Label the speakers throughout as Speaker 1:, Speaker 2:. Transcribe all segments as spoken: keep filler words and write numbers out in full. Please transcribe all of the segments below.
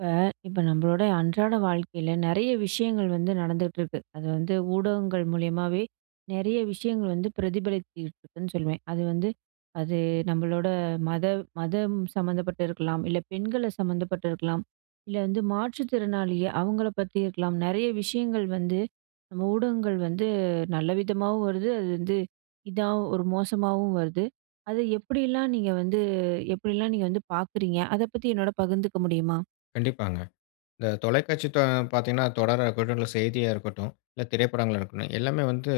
Speaker 1: இப்ப இப்ப நம்மளோடைய அன்றாட வாழ்க்கையில, நிறைய விஷயங்கள் வந்து நடந்துட்ருக்கு. அது வந்து ஊடகங்கள் மூலியமாவே, நிறைய விஷயங்கள் வந்து பிரதிபலிச்சுக்கிட்டிருக்குன்னு சொல்லுவேன். அது வந்து "அது நம்மளோட, மத மதம் சம்மந்தப்பட்டிருக்கலாம். இல்ல, பெண்கள சம்மந்தப்பட்டிருக்கலாம். இல்ல வந்து, மாற்று திறனாளிய, அவங்கள பத்தி இருக்கலாம்". நிறைய விஷயங்கள் வந்து, நம்ம ஊடகங்கள் வந்து நல்ல விதமாவும் வருது. அது வந்து, இதாவ் ஒரு மோசமாவும் வருது. அத எப்டியெல்லாம் நீங்க வந்து எப்டியெல்லாம் நீங்க வந்து பார்க்குறீங்க? அத பத்தி என்னோட பகிர்ந்துக்க முடியுமா?
Speaker 2: கண்டிப்பாங்க. இந்த தொலைக்காட்சி தொ பார்த்தீங்கன்னா, தொடரா இருக்கட்டும், இல்ல செய்தியா இருக்கட்டும், இல்ல திரைப்படங்களா இருக்கட்டும், எல்லாமே வந்து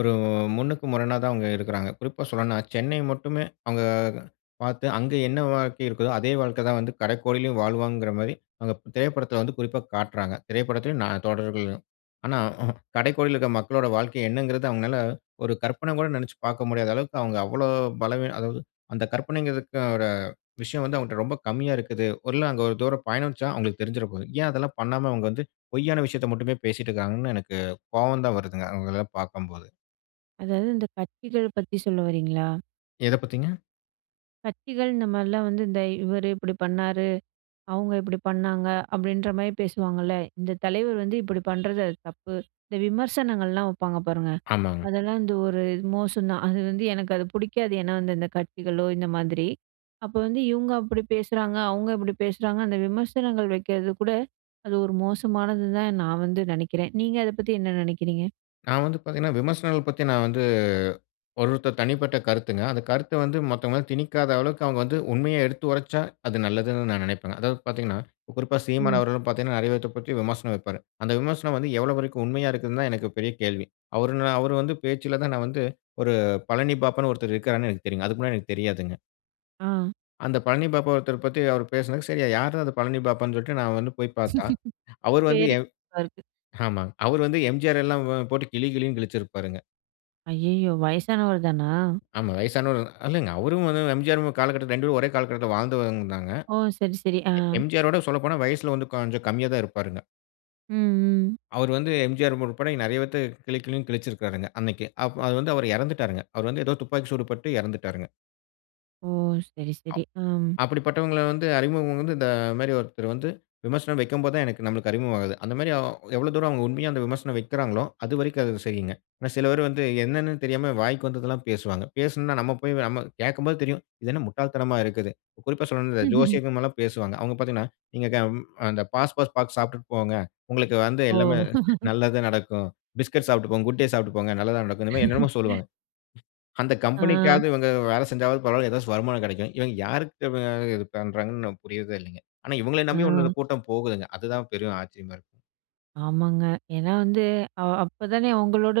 Speaker 2: ஒரு முன்னுக்கு முரணா தான் அவங்க எடுக்குறாங்க. குறிப்பா சொல்லனுனா சென்னை மட்டுமே, அவுங்க அ பார்த்து, அங்க என்ன வாழ்க்கை இருக்குதோ, அதே வாழ்க்கை தான் வந்து, கடைக்கோடியிலும் வாழ்வாங்கிற மாரி, அங்க திரைப்படத்துல வந்து குறிப்பா காட்றாங்க. திரைப்படத்துலையும் நா தொடர்கள்லயும். ஆனா ம்ஹூம். கடைக்கோடியில இருக்க மக்களோட வாழ்க்கை என்னங்கிறது அவங்களால, ஒரு கற்பனை கூட நினச்சு பார்க்க முடியாத அளவுக்கு அவங்க அவ்வளோ பலவீனம் அதாவது, அந்த கற்பனைங்கிறதுக்கோட விஷயம் வந்து அவங்கட்ட ரொம்ப கம்மியா இருக்குது. ஒருநாள் அங்க ஒரு தூரம் பயணிச்சா, அவங்களுக்கு தெரிஞ்சிர போது. ஏன் அதெல்லாம் பண்ணாம அவங்க வந்து, பொய்யான விஷயத்த மட்டுமே பேசிட்டு இருக்காங்கன்னு எனக்கு, கோவம் தான் வருதுங்க, அவங்களலாம் பார்க்கும்போது.
Speaker 1: அதாவது இந்த கத்திகள் பத்தி சொல்ல வர்றீங்களா?
Speaker 2: எத பத்திங்க?
Speaker 1: கட்சிகள் இந்த மாதிரிலாம் வந்து. "இந்த இவரு இப்படி பண்ணாரு. அவுங்க இப்படி பண்ணாங்க" அப்படின்ற மாரி பேசுவாங்கல்ல? "இந்த தலைவர் வந்து இப்படி பண்றது அது தப்பு". இந்த விமர்சனங்கள்லாம் வைப்பாங்க, பாருங்க.
Speaker 2: ஆமாங்க.
Speaker 1: அதெல்லாம் வந்து ஒரு, மோசம் தான். அது வந்து எனக்கு அது புடிக்காது. ஏன்னா வந்து, இந்த கட்சிகளோ இந்த மாதிரி. அப்போ வந்து "இவுங்க அப்படி பேசுறாங்க, அவுங்க இப்படி பேசுறாங்க" அந்த விமர்சனங்கள் வைக்கறது கூட, அது ஒரு மோசமானதுன்னு தான் நான் வந்து நினைக்கிறேன். நீங்க அத பத்தி என்ன நினைக்கிறீங்க?
Speaker 2: நான் வந்து பார்த்தீங்கன்னா, விமர்சனங்கள் பத்தி நான் வந்து ஒருவொருத்தர் தனிப்பட்ட கருத்துங்க. அந்த கருத்த வந்து மத்தவங்களாம் திணிக்காத அளவுக்கு அவங்க வந்து உண்மைய எடுத்து உரைச்சா, அது நல்லதுன்னு நான் நினைப்பங்க. அதாவது பார்த்தீங்கன்னா, குறிப்பா "சீமான்"
Speaker 1: ம்.
Speaker 2: அவர்களும் பார்த்தீங்கன்னா, நெறைய பேத்த பத்தி விமர்சனம் வைப்பாரு. அந்த விமர்சனம் வந்து எவ்வளோ வரைக்கும் உண்மையா இருக்குதுன்னு தான், எனக்கு பெரிய கேள்வி. அவரு ந அவரு வந்து பேச்சுல தான் நான் வந்து, ஒரு பழனி பாபானு ஒருத்தர் இருக்கிறாருன்னு எனக்கு தெரியுங்க. அதுக்கு முன்னாடி எனக்கு தெரியாதுங்க.
Speaker 1: ஆ.
Speaker 2: அந்த "பழனி பாபா" ஒருத்தர பத்தி அவரு பேசினது, சரி யாரு தான் அந்த பழனி பாபானு சொல்லிட்டு, நான் வந்து போயி பார்த்தா, அவரு வந்து
Speaker 1: .தேடி,
Speaker 2: எம்
Speaker 1: வருது.
Speaker 2: ஆமாங்க. அவர் வந்து எம்ஜிஆர் எல்லாம் வ போட்டு கிழி, கிழின்னு கிழிச்சிருப்பாருங்க.
Speaker 1: ஐயய்யோ! வயசானவரு தானா?
Speaker 2: ஆமா. வயசானவருதான். இல்லங்க, அவரும் வந்து எம்ஜிஆர் காலகட்டத்துல ரெண்டு பேரும் ஒரே காலகட்டத்துல வாழ்ந்துவந்தாங்க.
Speaker 1: ஓ! சரி, சரி. ஆ.
Speaker 2: எ எம்ஜிஆரோட சொல்லப்போனா, வயசுல வந்து கொஞ்சம் கம்மியா தான் இருப்பாருங்க.
Speaker 1: ம். ம்.
Speaker 2: அவரு வந்து எம்ஜிஆர் உட்பட நெறைய பேர்த்த கிழி கிழின்னு கிழிச்சிருக்காருங்க அன்னைக்கு. அப் அது வந்து அவரு இறந்துட்டாருங்க. அவர் வந்து ஏதோ துப்பாக்கி சூடு பட்டு இறந்துட்டாருங்க.
Speaker 1: ஓ! சரி,
Speaker 2: அப்
Speaker 1: சரி. அம்.
Speaker 2: அப்படிப்பட்டவங்கள வந்து, அறிமுகம் வந்து இந்த மாரி ஒருத்தரு வந்து, விமர்சனம் வைக்கும்போது தான் எனக்கு நம்மளுக்கு அறிமுகம் ஆகுது. அந்த மாரி அ எவ்வளவு தூரம் அவங்க உண்மையா அந்த விமர்சனம் வைக்கிறாங்களோ? அது வரைக்கும் அது சரிங்க. ஆனா, சில பேர் வந்து என்னன்னு தெரியாம, வாய்க்கு வந்ததெல்லாம் பேசுவாங்க. பேசினொன்ன, நம்ம போய் நம்ம கேட்கும்போது தெரியும், இது என்ன முட்டாள் தனமா இருக்குது! குறிப்பா சொல்லணும் [unintelligible] ஜோசியம் இதுமாரில்லாம் பேசுவாங்க. அவங்க பார்த்தீங்கன்னா, நீங்க கம் அந்த பாஸ் பாஸ் பாக்கு சாப்பிட்டுட்டு போங்க. உங்களுக்கு வந்து எல்லாமே
Speaker 1: ஓ!
Speaker 2: நல்லதுதான் நடக்கும். பிஸ்கட் சாப்பிட்டு போங்க, Good Day சாப்பிட்டு போங்க. நல்லதா நடக்கும். இந்த மாரி என்னென்னமோ சொல்லுவாங்க. அந்த
Speaker 1: ஆ.
Speaker 2: கம்பெனிக்காவது இவங்க வேலை செஞ்சாவது பரவாயில்லை ஏதாச்சு வருமானம் கெடைக்கும். இவங்க யாருக்கு [unintelligible] இது பண்ணுறாங்கன்னு நமக்கு புரியறதே இல்லைங்க. ஆனா இவங்கள நம்பி உன்னோரு
Speaker 1: ஆ.
Speaker 2: கூட்டம் போகுதுங்க. அதுதான் பெரும் ஆச்சரியமா இருக்கு.
Speaker 1: ஆமாங்க. ஏனா வந்து அ அப்ப தானே அவங்களோட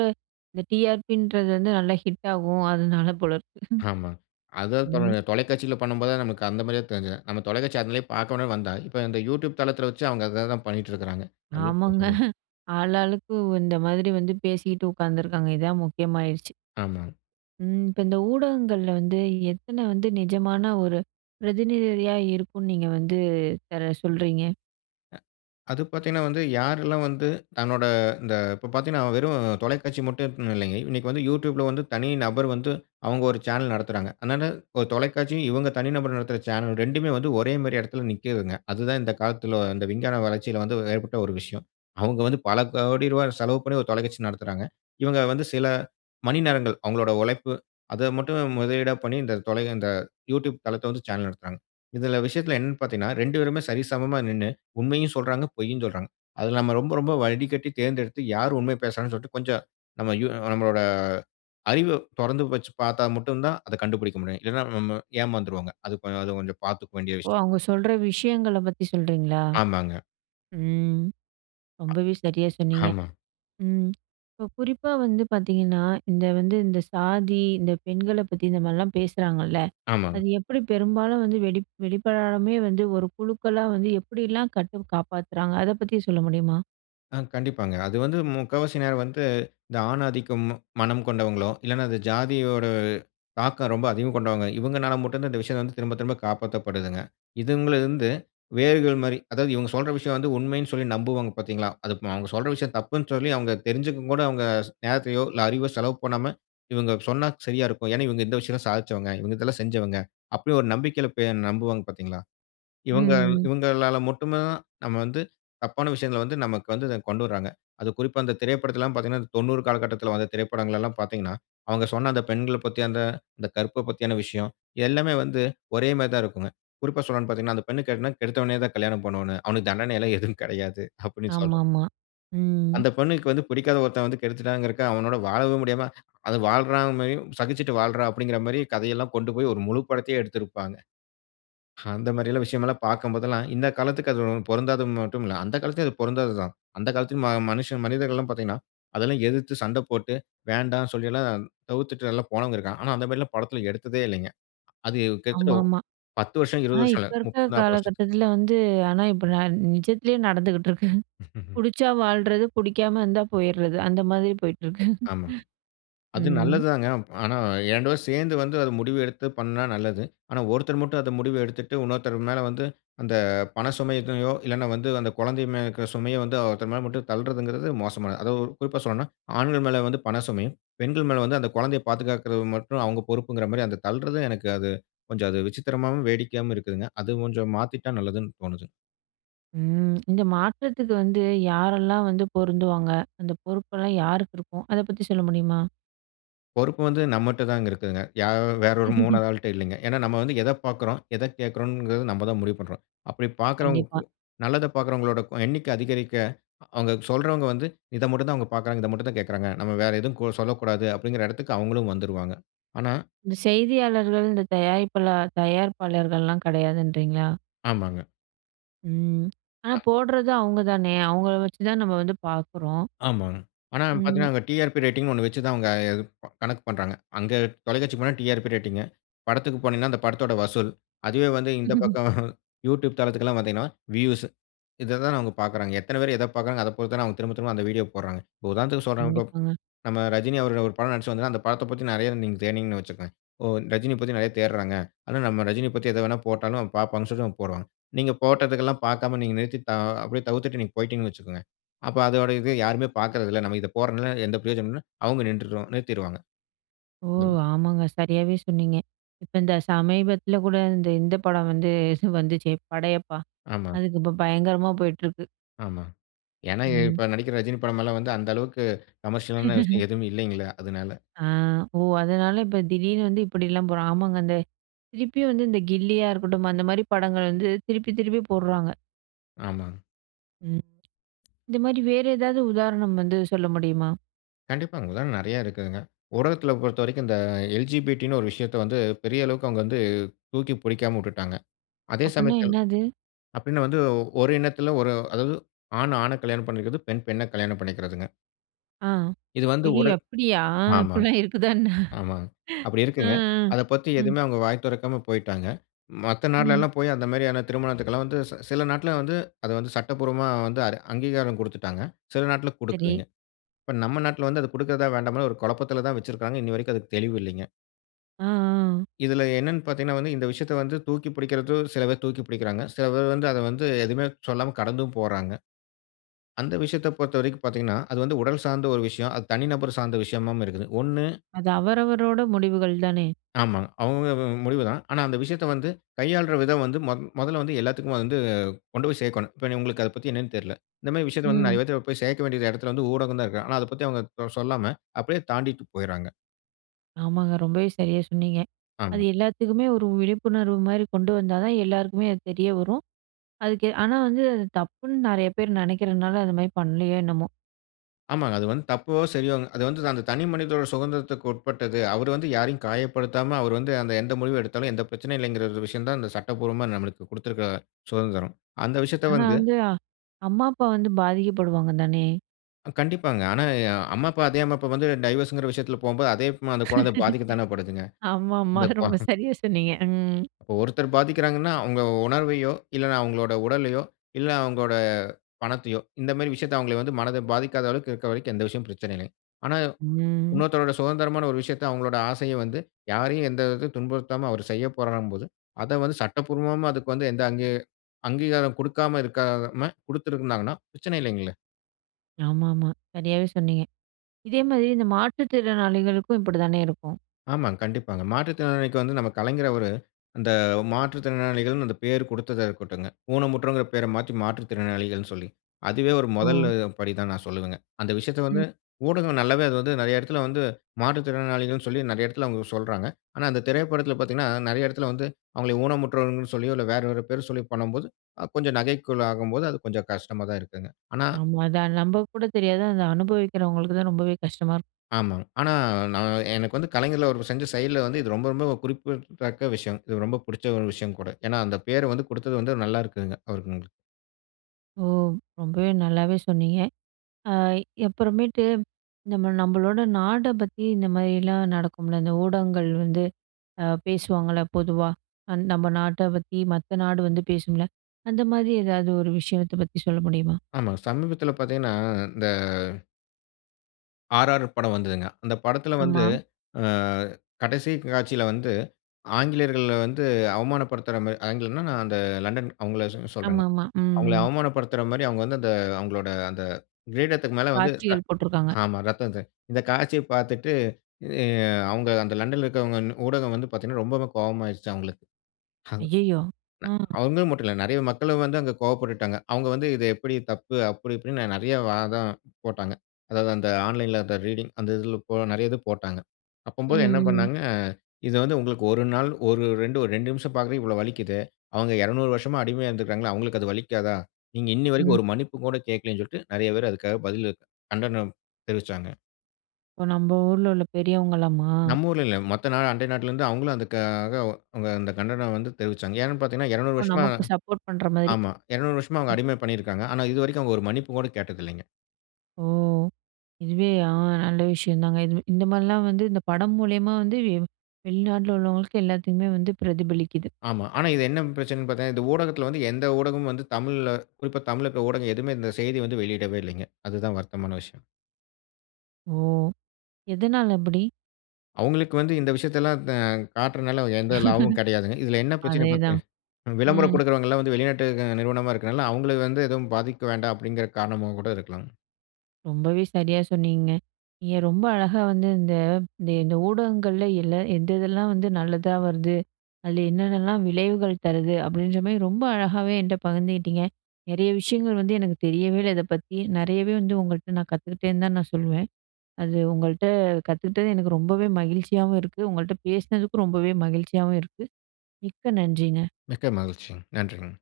Speaker 1: இந்த டி.ஆர்.பி. ன்றது வந்து நல்லா ஹிட் ஆகும். அதனால போல இருக்கு.
Speaker 2: ஆமாங்க. அது தொல
Speaker 1: ம்.
Speaker 2: தொலைக்காட்சியில பண்ணும்போது நமக்கு அந்த மாரியே தெரிஞ்சது. நம்ம தொலைக்காட்சி அதுலே பார்க்கோணும்னு வந்தா, இப்ப இந்த YouTube தளத்தில வச்சு அவங்க அத தான் பண்ணிட்டு இருக்குறாங்க.
Speaker 1: ஆமாங்க.
Speaker 2: [unintelligible]
Speaker 1: ஆளாளுக்கு உ இந்த மாதிரி வந்து பேசிட்டு உட்காந்துருக்காங்க. இதான் முக்கியமாயிருச்சு.
Speaker 2: ஆமாங்க.
Speaker 1: ம். இப்ப இந்த ஊடகங்கள்ல வந்து, எத்தனை வந்து நிஜமான ஒரு பிரதிநிதிரியா இருக்கும்ன்னு நீங்க வந்து பெறவு சொல்றீங்க?
Speaker 2: அ அது பாத்தீங்கன்னா வந்து, யாருல்லாம் வந்து தன்னோட இந்த இப்போ பாத்தீங்கன்னா வெறும் தொலைக்காட்சி மட்டும் இல்லைங்க. இன்னைக்கு வந்து YouTubeல வந்து தனி நபர் வந்து, அவங்க ஒரு சேனல் நடத்துறாங்க. அதுனால ஒரு தொலைக்காட்சியும், இவங்க தனி நபர் நடத்துற சேனல் ரெண்டுமே வந்து ஒரே மாதிரி இடத்துல நிக்கிதுங்க. அது தான் இந்த காலத்துல இந்த விஞ்ஞான வளர்ச்சியில வந்து ஏற்பட்ட ஒரு விஷயம். அவங்க வந்து பல கோடி ரூபாய் செலவு பண்ணி ஒரு தொலைக்காட்சி நடத்துறாங்க. இவங்க வந்து சில மணி நேரங்கள் அவங்களோட உழைப்பு, அத மட்டும் முதலீடா பண்ணி இந்த தொலை இந்த YouTube தளத்த வந்து சேனல் நடத்துறாங்க. இதுல விஷயத்துல என்னனு பாத்தீங்கன்னா, இரண்டு பேருமே சரி சமமா நின்னு உண்மையும் சொல்லுறாங்க, பொய்யும் சொல்லுறாங்க. அதுல நம்ப ரொம்ப, ரொம்ப வடிகட்டி தேர்ந்தெடுத்து யார் உண்மைய பேசுறாங்கன்னு சொல்லிட்டு கொஞ்சம் நம்ப யு நம்மளோட அறிவை தொறந்து வச்சு பாத்தா மட்டும் தான், அத கண்டுபிடிக்க முடியும். இல்லன்னா, ந நம்ம ஏமாந்துறுவோங்க. அது கொஞ் அது கொஞ்சம் பாத்துக்க வேண்டிய
Speaker 1: ஓ!
Speaker 2: விஷயம்.
Speaker 1: அவங்க சொல்லுற விஷயங்கள பத்தி சொல்றீங்களா?
Speaker 2: ஆமாங்க.
Speaker 1: ம் ரொம்பவே சரியா சொன்னீங்க.
Speaker 2: ஆமா.
Speaker 1: ம் இப்போ குறிப்பா வந்து பாத்தீங்கன்னா, இந்த வந்து இந்த சாதி இந்த பெண்கள பத்தி இந்த மாரிலாம் பேசுறாங்கல்ல,
Speaker 2: ஆமாங்க.
Speaker 1: அது எப்படி பெரும்பாலும் வந்து வெளி வெளிப்படாமயே வந்து ஒரு குழுக்களா வந்து எப்படிலாம் கட்டு காப்பாத்துறாங்க? அத பத்தி சொல்ல முடியுமா?
Speaker 2: ஆ. கண்டிப்பாங்க. அது வந்து முக்காவாசி நேரம் வந்து, இந்த ஆண் ஆதிக்கம் மனம் கொண்டவங்களோ! இல்லன்னா அது ஜாதியோட தாக்கம் ரொம்ப அதிகம் கொண்டவங்க. இவங்கனால மட்டும் தான் இந்த விஷயத்த வந்து திரும்ப, திரும்ப காப்பாத்தப்படுதுங்க. இதுங்களிருந்து வேர்கள் மாரி அதாவது, இவங்க சொல்ற விஷயம் வந்து உண்மைனு சொல்லி நம்புவாங்க பார்த்தீங்களா, அது அ அவங்க சொல்ற விஷயம் தப்புனு சொல்லி, அவங்க தெரிஞ்சிக்கவும் கூட அவங்க ஸ் நேரத்தையோ, இல்ல அறிவோ செலவு பண்ணாம, "இவங்க சொன்னா சரியா இருக்கும். ஏனா, இவங்க இந்த விஷயெல்லாம் சாதிச்சவங்க. இவங்க இதெல்லாம் செஞ்சவங்க." அப்டி ஒரு நம்பிக்கையில பே நம்புவாங்க பார்த்தீங்களா, இவங்க
Speaker 1: ம்.
Speaker 2: இவங்களால மட்டும் தான் நம்ம வந்து தப்பான விஷயங்கள வந்து நமக்கு வந்து இத கொண்டு வர்றாங்க. அது குறிப்பா இந்த திரைப்படத்துல எல்லாம் பார்த்தீங்கன்னா, தொண்ணூறு காலகட்டத்துல வந்த திரைப்படங்கள எல்லாம் பார்த்தீங்கன்னா, அவங்க சொன்ன அந்த பெண்கள பத்தி, அந்த அந்த கற்ப பத்தியான விஷயம், எல்லாமே வந்து ஒரே மாதிரி தான் இருக்குங்க. குறிப்பா சொல்லணும்னு பார்த்தீங்கன்னா, "அந்த பெண்ணை கட்டுனா கெடுத்தவனே தான் கல்யாணம் பண்ணனும். அவனுக்கு தண்டனை எல்லாம் எதுவும் கிடையாது." அப்டினு சொல்றது.
Speaker 1: ஆமாமா. ம்.
Speaker 2: அந்த பெண்ணுக்கு வந்து பிடிக்காத ஒருத்தன் வந்து கெடுத்துட்டான்கிறக்காக அவனோட வாழவும் முடியாம அது வாழ்றா மாரியும் சகிச்சிட்டு வாழ்றா அப்டின்கிற மாரி கதையெல்லாம் கொண்டுபோய் ஒரு முழு படத்தையே எடுத்திருப்பாங்க. அந்த மாரி எல்லாம் விஷயம் எல்லாம் பார்க்கும் போதெல்லாம் இந்த காலத்துக்கு அது ஒ பொருந்தாது மட்டுமில்ல. அந்த காலத்திலயும் அது பொருந்தாது தான். அந்த காலத்திலும் ம மனிஷன் மனிதர்கள்லாம் பார்த்தீங்கன்னா, அதெல்லாம் எதிர்த்து சண்ட போட்டு, "வேண்டா" சொல்லி எல்லாம் தவிர்த்துட்டெல்லாம் போனவன் இருக்கான். ஆனா, அந்த மாரி எல்லாம் படத்துல எடுத்ததே இல்லைங்க. அது கிட்டத்தட்ட ஒ
Speaker 1: ஆமாமா.
Speaker 2: பத்து வருஷம், இருவது
Speaker 1: ஆனா,
Speaker 2: வருஷம்
Speaker 1: இப்ப
Speaker 2: இல்ல
Speaker 1: இருக்கிற
Speaker 2: முப்பது, நாப்பது வருஷத்துக்கு
Speaker 1: காலகட்டத்துல வந்து ஆனா, இப்ப நான் நிஜத்திலேயே நடந்துட்டிருக்கு. புடிச்சா வாழ்றது, புடிக்காம இருந்தா போயிறது. அந்த மாரி போயிட்டிருக்கு.
Speaker 2: ஆமாங்க. அது
Speaker 1: ம்.
Speaker 2: நல்லது தாங்க. ஆனா ரெண்டு பேரும் சேர்ந்து வந்து அத முடிவு எடுத்து பண்ணா நல்லது. ஆனா, ஒருத்தர் மட்டும் அத முடிவு எடுத்துட்டு, இன்னொருத்தர் மேல வந்து அந்த பண சுமை இதயோ இல்லைனா வந்து அந்த குழந்தை மே இருக்கிற சுமைய வந்து ஒருத்தர் மேல மட்டும் தள்றதுங்குறது மோசமானது. அதா, குறிப்பா சொல்லணும்னா, ஆண்கள் மேல வந்து பண சுமையும், பெண்கள் மேல வந்து, அந்த குழந்தைய பாதுகாக்குறது மட்டும் அவங்க பொறுப்புங்கிற மாரியும், அந்த தள்றது எனக்கு அது கொஞ்சம் அது விசித்திரமாவும், வேடிக்கையாவும் இருக்குதுங்க. அது கொஞ்சம் மாத்திட்டா நல்லதுன்னு தோணுது.
Speaker 1: ம். இந்த மாற்றத்துக்கு வந்து யாரெல்லாம் வந்து பொருந்துவாங்க. அந்த பொறுப்பெல்லாம் யாருக்கு இருக்கும். அத பத்தி சொல்ல முடியுமா?
Speaker 2: பொறுப்பு வந்து நம்மட்டதாங்க இருக்குதுங்க. யாரோ வேற ஒரு மூனாவது ஆள்ட்ட இல்லேங்க. ஏன்னா, நம்ம வந்து எத பார்க்கிறோம், எத கேட்கிறோங்கிறது நம்ம தான் முடிவு பண்றோம். அப்படி
Speaker 1: கண்டிப்பா.
Speaker 2: பார்க்கிறவங்களுக்கு நல்லத பார்க்கிறவங்களோட எண்ணிக்கை அதிகரிக்க, அவுங்க சொல்றவுங்க வந்து இத மட்டும் தான் அவுங்க பார்க்குறாங்க, இத மட்டும் தான் கேட்குறாங்க. நம்ம வேற எதுவும் கொ சொல்லக்கூடாது அப்பிடிங்கிற இடத்துக்கு அவுங்களும் வந்துருவாங்க. ஆனா
Speaker 1: இந்த செய்தியாளர்கள், இந்த தயாரிப்பிளா தயாரிப்பாளர்கள்லாம் கிடையாதுன்றீங்களா?
Speaker 2: ஆமாங்க.
Speaker 1: ம். ஆனா
Speaker 2: அ.
Speaker 1: போடுறது அவுங்க தானே! அவுங்கள வச்சுதான் நம்ம வந்து பார்க்குறோம்.
Speaker 2: ஆமாங்க. ஆனா
Speaker 1: ம்.
Speaker 2: பார்த்தீங்கன்னா, டிஆர்பி ரேட்டிங்ன்னு ஒண்ணு வச்சுதான் அவுங்க அது கணக்கு பண்றாங்க. அங்க தொலைக்காட்சி போனா டிஆர்பி ரேட்டிங். படத்துள்க்கு போனீங்கன்னா அந்த படத்தோட வசூல். அதுவே வந்து இந்த பக்கம் YouTube தளத்துக்கு எல்லாம் வந்தீங்கன்னா, வியூஸ். இத தான் அவுங்க பார்க்குறாங்க. எத்தன பேர் எத பார்க்கிறாங்க. அதப் பொறுத்து தான் அவுங்க திரும்ப, திரும்ப அந்த வீடியோ போட்றாங்க. இப்ப உதாரணத்திற்கு சொல்றேன் இப்ப
Speaker 1: கண்டிப்பாங்க.
Speaker 2: நம்ம ரஜினி அவர்கள் ஒரு படம் நடிச்சு வந்தா, அந்த படத்த பத்தி நிறைய நீங்க தேடினீங்கன்னு வச்சிக்கோங்களேன், ஓ! ரஜினிய பத்தி நிறைய தேட்றாங்க. அதுனா நம்ம ரஜினிய பத்தி எத வேணா போட்டாலும் பார்ப்பாங்கன்னு சொல்லி அவன் போட்றான். நீங்க போட்டதுக்கு எல்லாம் பார்க்காம நீங்க நிறுத்தி த அ அப்பிடியே தவிர்த்துட்டு நீங்க போயிட்டீங்கன்னு வச்சுக்கோங்க. அப்ப அதோட இது யாருமே பார்க்கிறதில்ல. நம்ம இத போடுறதுனால எந்த பிரயோஜனம் இல்ல. அவுங்க நின்றுவாங்க, நிறுத்திருவாங்க.
Speaker 1: ஓ!
Speaker 2: [unintelligible]
Speaker 1: ஆமாங்க. சரியாவே சொன்னீங்க. இப்ப இந்த சமீபத்தில கூட இந்த இந்த படம் வந்து இது வந்துச்சே, "படையப்பா."
Speaker 2: ஆமாங்க.
Speaker 1: அதுக்கு இப்ப பயங்கரமா போயிட்டிருக்கு.
Speaker 2: ஆமாங்க. ஏன்னா இ
Speaker 1: ம்.
Speaker 2: இப்ப நடிக்கிற ரஜினி படமல்லாம் வந்து அந்த அளவுக்கு கமர்ஷியலான விஷயம் எதுவுமில்லைங்களே அதனால.
Speaker 1: ஆ. ஓ! அதனால இப்ப திடீர்னு வந்து இப்படிலாம் போறா. ஆமாங்க அந்த திருப்பியும் வந்து இந்த கில்லியா இருக்கட்டும், அந்த மாரி படங்கள் வந்து திருப்பி, திருப்பி போடுறாங்க.
Speaker 2: ஆமாங்க.
Speaker 1: ம். இந்த மாரி வேற எதாவது உதாரணம் வந்து சொல்ல முடியுமா?
Speaker 2: கண்டிப்பாங்க. அங்கல்லாம் நெறைய இருக்குதுங்க. உலகத்துல பொறுத்தவரைக்கும் இந்த எல். ஜி. பி. டி. ன்னு ஒரு விஷயத்தை வந்து பெரிய அளவுக்கு அவங்க வந்து தூக்கி புடிக்காம வுட்டுட்டாங்க. அதே
Speaker 1: அப்பட்ன்னா
Speaker 2: சமயத்தில்
Speaker 1: என்னாது?
Speaker 2: அப்படின்னா வந்து ஓர் இனத்தில ஒரு அதாவது ஆண் ஆண கல்யாணம் பண்ணிக்கிறது, பெண் பெண்ணை கல்யாணம் பண்ணிக்கிறதுங்க.
Speaker 1: ஆ.
Speaker 2: இது வந்து
Speaker 1: ஐயயோ!
Speaker 2: உடல்
Speaker 1: அப்படியா?
Speaker 2: ஆமாங்க.
Speaker 1: இப்படிலாம் இருக்குதா என்ன?
Speaker 2: ஆமாங்க. அப்படி
Speaker 1: அ.
Speaker 2: இருக்குங்க. அதை பத்தி
Speaker 1: அ. ம்.
Speaker 2: எதுவுமே அவங்க வாய் தொறக்காம போய்ட்டாங்க. மத்த
Speaker 1: ம்.
Speaker 2: நாடுலல்லாம் போய் அந்த மாரியான திருமணத்துக்கல்லாம் வந்து சி சில நாட்ல வந்து அதை வந்து சட்டபூர்வமா வந்து அரு அங்கீகாரம் குடுத்துட்டாங்க. சில நாட்ல
Speaker 1: சரி.
Speaker 2: குடுக்கலைங்க. இப்ப நம்ம நாட்ல வந்து அதை குடுக்கறதா? வேண்டாமான்னு ஒரு குழப்பத்தில தான் வச்சுருக்காங்க. இன்னை வரைக்கும் அதுக்கு தெளிவில்லைங்க.
Speaker 1: அ. ஆ.
Speaker 2: இதுல என்னன்னு பார்த்தீங்கன்னா வந்து, இந்த விஷயத்தை வந்து தூக்கி புடிக்கிறதும் சில பேர் தூக்கி புடிக்கிறாங்க. சில பேர் வந்து அதை வந்து எதுவுமே சொல்லாம கடந்தும் போறாங்க. அந்த விஷயத்தை பொறுத்தவரைக்கும் பார்த்தீங்கன்னா, அது வந்து உடல் சார்ந்த ஒரு விஷயம். அது தனி நபர் சார்ந்த விஷயமாவும் இருக்குது. ஒண்ணு
Speaker 1: அது அவரவரோட முடிவுகள் தானே.
Speaker 2: ஆமாங்க. அவங்க [unintelligible] முடிவு தான். ஆனா அந்த விஷயத்தை வந்து கையாள்ற விதம் வந்து மொ மொதல்ல வந்து எல்லாத்துக்கும் வந்து கொண்டு போய் சேர்க்கோணும். இப்ப நீ உங்களுக்கு அதை பத்தி என்னன்னு தெர்ல. இந்த மாரி விஷயத்தை வந்து
Speaker 1: ம்.
Speaker 2: நெறைய பேத்துக்கு போய் சேர்க்க வேண்டிய இடத்தில வந்து ஊடகம் தான் இருக்கு. ஆனா அதை பத்தி அவங்க தொ சொல்லாம, அப்படியே தாண்டிட்டு போயிர்றாங்க.
Speaker 1: ஆமாங்க ரொம்பவே சரியாக சொன்னீங்க. அது
Speaker 2: ஆமா.
Speaker 1: எல்லாத்துக்குமே ஒரு விழிப்புணர்வு மாரி கொண்டு வந்தா தான் எல்லாருக்குமே அது தெரிய வரும். அதுக்கு ஆனா வந்து அது தப்புன்னு நெறைய பேரு நெனைக்கிறனால, அது மாரி பண்ணலையோ என்னமோ.
Speaker 2: ஆமாங்க. அது வந்து தப்போ சரியோங்க, அது வந்து அந்த தனி மனிதனுடைய சுகந்திரத்துக்கு உட்பட்டது. அவரு வந்து யாரையும் காயப்படுத்தாம, அவரு வந்து அந்த எந்த முடிவு எடுத்தாலும், எந்த பிரச்சனையும் இல்லைங்கிற விஷயம் தான் இந்த சட்டபூர்வமா நமக்கு குடுத்திருக்கிற சுதந்திரம். அந்த விஷயத்தை
Speaker 1: ஆனா
Speaker 2: வந்து
Speaker 1: வந்து அம்மா, அப்பா வந்து பாதிக்கப்படுவாங்க தானே.
Speaker 2: கண்டிப்பாங்க. ஆனா அம்மா, அப்பா அதே அம்மா, அப்பா வந்து டைவோர்ஸ்ன்கிற விஷயத்ல போகும்போது அதே வித்மா அந்த கொழந்த பாதிக்க தானே படுதுங்க.
Speaker 1: ஆமாமா
Speaker 2: அந்த கொ
Speaker 1: ரொம்ப சரியா சொன்னீங்க.ம்.
Speaker 2: இப்போ ஒருத்தர் பாதிக்கிறாங்கன்னா, அவங்க உணர்வையோ, இல்லன்னா அவங்களோட உடலையோ, இல்ல அங்களோட பணத்தையோ இந்த மாரி விஷயத்த, அங்கள வந்து மனத பாதிக்காத அளவுக்கு இருக்க வரைக்கும், எந்த விஷயமும் பிரச்சனை இல்லங்க. ஆனா
Speaker 1: ம்.
Speaker 2: இன்னொருத்தருடைய சுதந்திரமான ஒரு விஷயத்த, அங்ககளுடைய ஆசைய வந்து யாரையும் எந்த விதத்தையும் துன்புறுத்தாம அவரு செய்யப்போறார்ன்னும் போது, அத வந்து சட்டபூர்வமா அதுக்கு வந்து எந்த அங்கி அங்கீகாரம் குடுக்காம இருக்காம குடுத்துருந்தாங்கன்னா, பிரச்சனை இல்லைங்களே.
Speaker 1: ஆமாமா. சரியாவே சொன்னீங்க. இதேமாரி இந்த மாற்றுத்திறனாளிகளுக்கும் இப்படி தானே இருக்கும்.
Speaker 2: ஆமாங்க கண்டிப்பாங்க. மாற்றுத்திறனாளிக்கு வந்து நம்ம கலைஞர் அவரு, அந்த மாற்றுத்திறனாளிகள்னு அந்த பேரு குடுத்ததா இருக்கட்டுங்க. ஊனமுற்றவங்கன்ன பெர மாற்றி மாற்றுத்திறனாளிகள்னு சொல்லி. அதுவே ஒரு
Speaker 1: ஓ!
Speaker 2: மொதலு படி தான் நான் சொல்லுவேங்க. அந்த விஷயத்த வந்து
Speaker 1: ம்.
Speaker 2: ஊடகம் நல்லாவே அது வந்து நெறைய இடத்துல வந்து மாற்றுத்திறனாளிகள்னு சொல்லி நெறைய இடத்தில அவங்க சொல்றாங்க. ஆனா அந்த திரைப்படத்ல பார்த்தீங்கன்னா நெறைய இடத்துல வந்து அவங்கள ஊனமுற்றவர்கள்னு சொல்லியோ இல்ல வேறு ஒரு பெயர் சொல்லி பண்ணும்போது அ கொஞ்சம் நகைக்குள் ஆகும்போது அது கொஞ்சம் கஷ்டமா தான் இருக்குங்க. ஆனா
Speaker 1: ஆமா அதான். நம்பக்கு கூட தெரியாது அதை அனுபவிக்கிறவங்களுக்கு தான் ரொம்பவே கஷ்டமா இருக்கும்.
Speaker 2: ஆமாங்க. ஆனா நான் எனக்கு வந்து கலைஞர்ல அவர் செஞ்ச செயல்ல வந்து இது ரொம்ப, ரொம்ப குறிப்பிடத்தக்க விஷயம். இது ரொம்ப புடிச்ச ஒரு விஷயம் கூட. ஏன்னா அந்த பேர வந்து குடுத்தது வந்து நல்லா இருக்குங்க. அவருகளுக்குங்க.
Speaker 1: ஓ! ரொம்பவே நல்லாவே சொன்னீங்க. அ எப்புறமேட்டு நம்ம நம்மளோட நாட பத்தி இந்த மாதிரிலாம் நடக்கும்ல. இந்த ஊடகங்கள் வந்து அ பேசுவாங்கல்ல பொதுவா. நம்ம நாட்ட பத்தி மத்த நாடு வந்து பேசும்ல? அந்த மாதிரி எதாவது ஒரு விஷயத்த பத்தி சொல்ல முடியுமா?
Speaker 2: ஆமா. சமீபத்தில பார்த்தீங்கன்னா இந்த ஆர்ஆர் படம் வந்ததுங்க. அந்த படத்துல வந்து
Speaker 1: ஆமா.
Speaker 2: அ கடைசி காட்சில வந்து ஆங்கிலேயர்கள வந்து அவமானப்படுத்துற மாரி ஆங்கிலேயர்னா அந்த நான் அந்த லண்டன் அவங்கள சொ சொல்றேங்க.
Speaker 1: ஆமாமா.
Speaker 2: அவங்கள
Speaker 1: ம்.
Speaker 2: அவமானப்படுத்துற மாரி அவங்க வந்து அந்த அவங்களோட அந்த கிரீடத்துக்கு மேல வந்து ர
Speaker 1: காட்சிகள் போட்டிருக்காங்க.
Speaker 2: ஆமா ரத்தத்த இந்த காட்சிய பார்த்துட்டு எ அவங்க அந்த லண்டன்ல இருக்கிறவங்க இன் ஊடகம் வந்து பார்த்தீங்கன்னா ரொம்பவே கோவமாயிடுச்சா அவங்களுக்கு. அங் ந
Speaker 1: ஐய்யயோ! ம்.
Speaker 2: அவங்கள மட்டும் இல்ல நெறைய மக்களும் வந்து அங்க கோவப்பட்டுட்டுடாங்க. அவங்க வந்து இது எப்படி தப்பு அப்படி இப்படின்னு நெறைய வாதம் போட்டாங்க. அதாவது அந்த ஆன்லைன்ல அந்த ரீடிங் அந்த இதில போன நெறைய இது போட்டாங்க. அப்பம்போது என்ன
Speaker 1: ம், ம்.
Speaker 2: பண்னாங்க. இது வந்து உங்களுக்கு ஒரு நாள் ஒரு ரெண்டு ஒரு ரெண்டு நிமிஷம் பார்க்கவே இவ்வளோ வலிக்கிதே. அவங்க இருநூறு வருஷமா அடிமையா இருந்திருக்கிறாங்களே! அவங்களுக்கு அது வலிக்காதா? நீங்க இன்னி வரைக்கும்
Speaker 1: ம்.
Speaker 2: ஒரு மன்னிப்பு கூட கேட்கல்லன்னு சொல்லிட்டு நெறைய பேர் அதுக்காக பதில் கண்டனம் தெரிவிச்சாங்க.
Speaker 1: இப்போ நம்ப ஊருல உள்ள பெரியவங்களாமா?
Speaker 2: நம்ப ஊருல இல்ல. மத்த நாடு அண்டை நாட்டுல இருந்து அவுங்களும் அதுக்காக வ அந்த கண்டனம் வந்து தெரிவிச்சாங்க. ஏன்னு பாத்தீங்கன்னா இருநூறு
Speaker 1: இப்போ
Speaker 2: வருஷமா
Speaker 1: நமக்கு சப்போர்ட் பண்ணுற மாரி.
Speaker 2: ஆமா. இருநூறு வருஷமா அவங்க
Speaker 1: ம்.
Speaker 2: அடிமை பண்ணியிருக்காங்க. ஆனா, இதுவரைக்கும் அவங்க ஒரு மன்னிப்பு கூட கேட்டதில்லிங்க.
Speaker 1: ஓ! இதுவே அ நல்ல விஷயம்தாங்க. இதுமே இந்த மாதிரிலாம் வந்து இந்த படம் மூலியமா வந்து வெ வெளிநாட்டுல உள்ளவங்களுக்கு எல்லாத்துக்குமே வந்து பிரதிபலிக்குது.
Speaker 2: ஆமா. ஆனா இது என்ன பிரச்சனைனு பாத்தா, இந்த ஊடகத்துல வந்து எந்த ஊடகமும் வந்து தமிழ்ல குறிப்பா தமிழ்ல இருக்கிற ஊடகம் எதுவுமே இந்த செய்தி வந்து வெளியிடவே இல்லைங்க. அது தான் வருத்தமான விஷயம்.
Speaker 1: ஓ! எதனால அப்படி?
Speaker 2: அவங்களுக்கு வந்து இந்த விஷயத்தை எல்லாம் த காட்டுறனால எந்த லாபமும் கிடையாதுங்க. இதுல என்ன பிரச்சனைனு
Speaker 1: அதேதான்.
Speaker 2: பாத்தீங்கன்னா, விளம்பரம்
Speaker 1: ம்.
Speaker 2: கொடுக்கறவங்க எல்லாம் வந்து வெளிநாட்டு க நிறுவனமா இருக்குறனால, அவங்களுக்கு வந்து எதுவும் பாதிக்க வேண்டாம் அப்படிங்கிற காரணமா கூட இருக்கலாம்.
Speaker 1: ரொம்பவே சரியா சொன்னீங்க. நீங்க ரொம்ப அழகா வந்து இந்த இந்த இந்த ஊடகங்கள்ல இல்ல, எந்த இதெல்லாம் வந்து நல்லதா வருது. அதுல என்னென்னலாம் விளைவுகள் தருது அப்படின்ற மாதிரி ரொம்ப அழகாகவே என்கிட்ட பகிர்ந்துகிட்டிங்க. நெறைய விஷயங்கள் வந்து எனக்கு தெரியவே இல்ல இத பத்தி. நிறையவே வந்து உங்கள்ட்ட நான் கத்துக்கிட்டேன்னு தான் நான் சொல்லுவேன். அது உங்கள்ட்ட கத்துக்கிட்டது எனக்கு ரொம்பவே மகிழ்ச்சியாவும் இருக்கு. உங்கள்ட்ட பேசினதுக்கும் ரொம்பவே மகிழ்ச்சியாவும் இருக்கு. மிக்க நன்றிங்க.
Speaker 2: மிக்க மகிழ்ச்சிங்க. நன்றிங்க.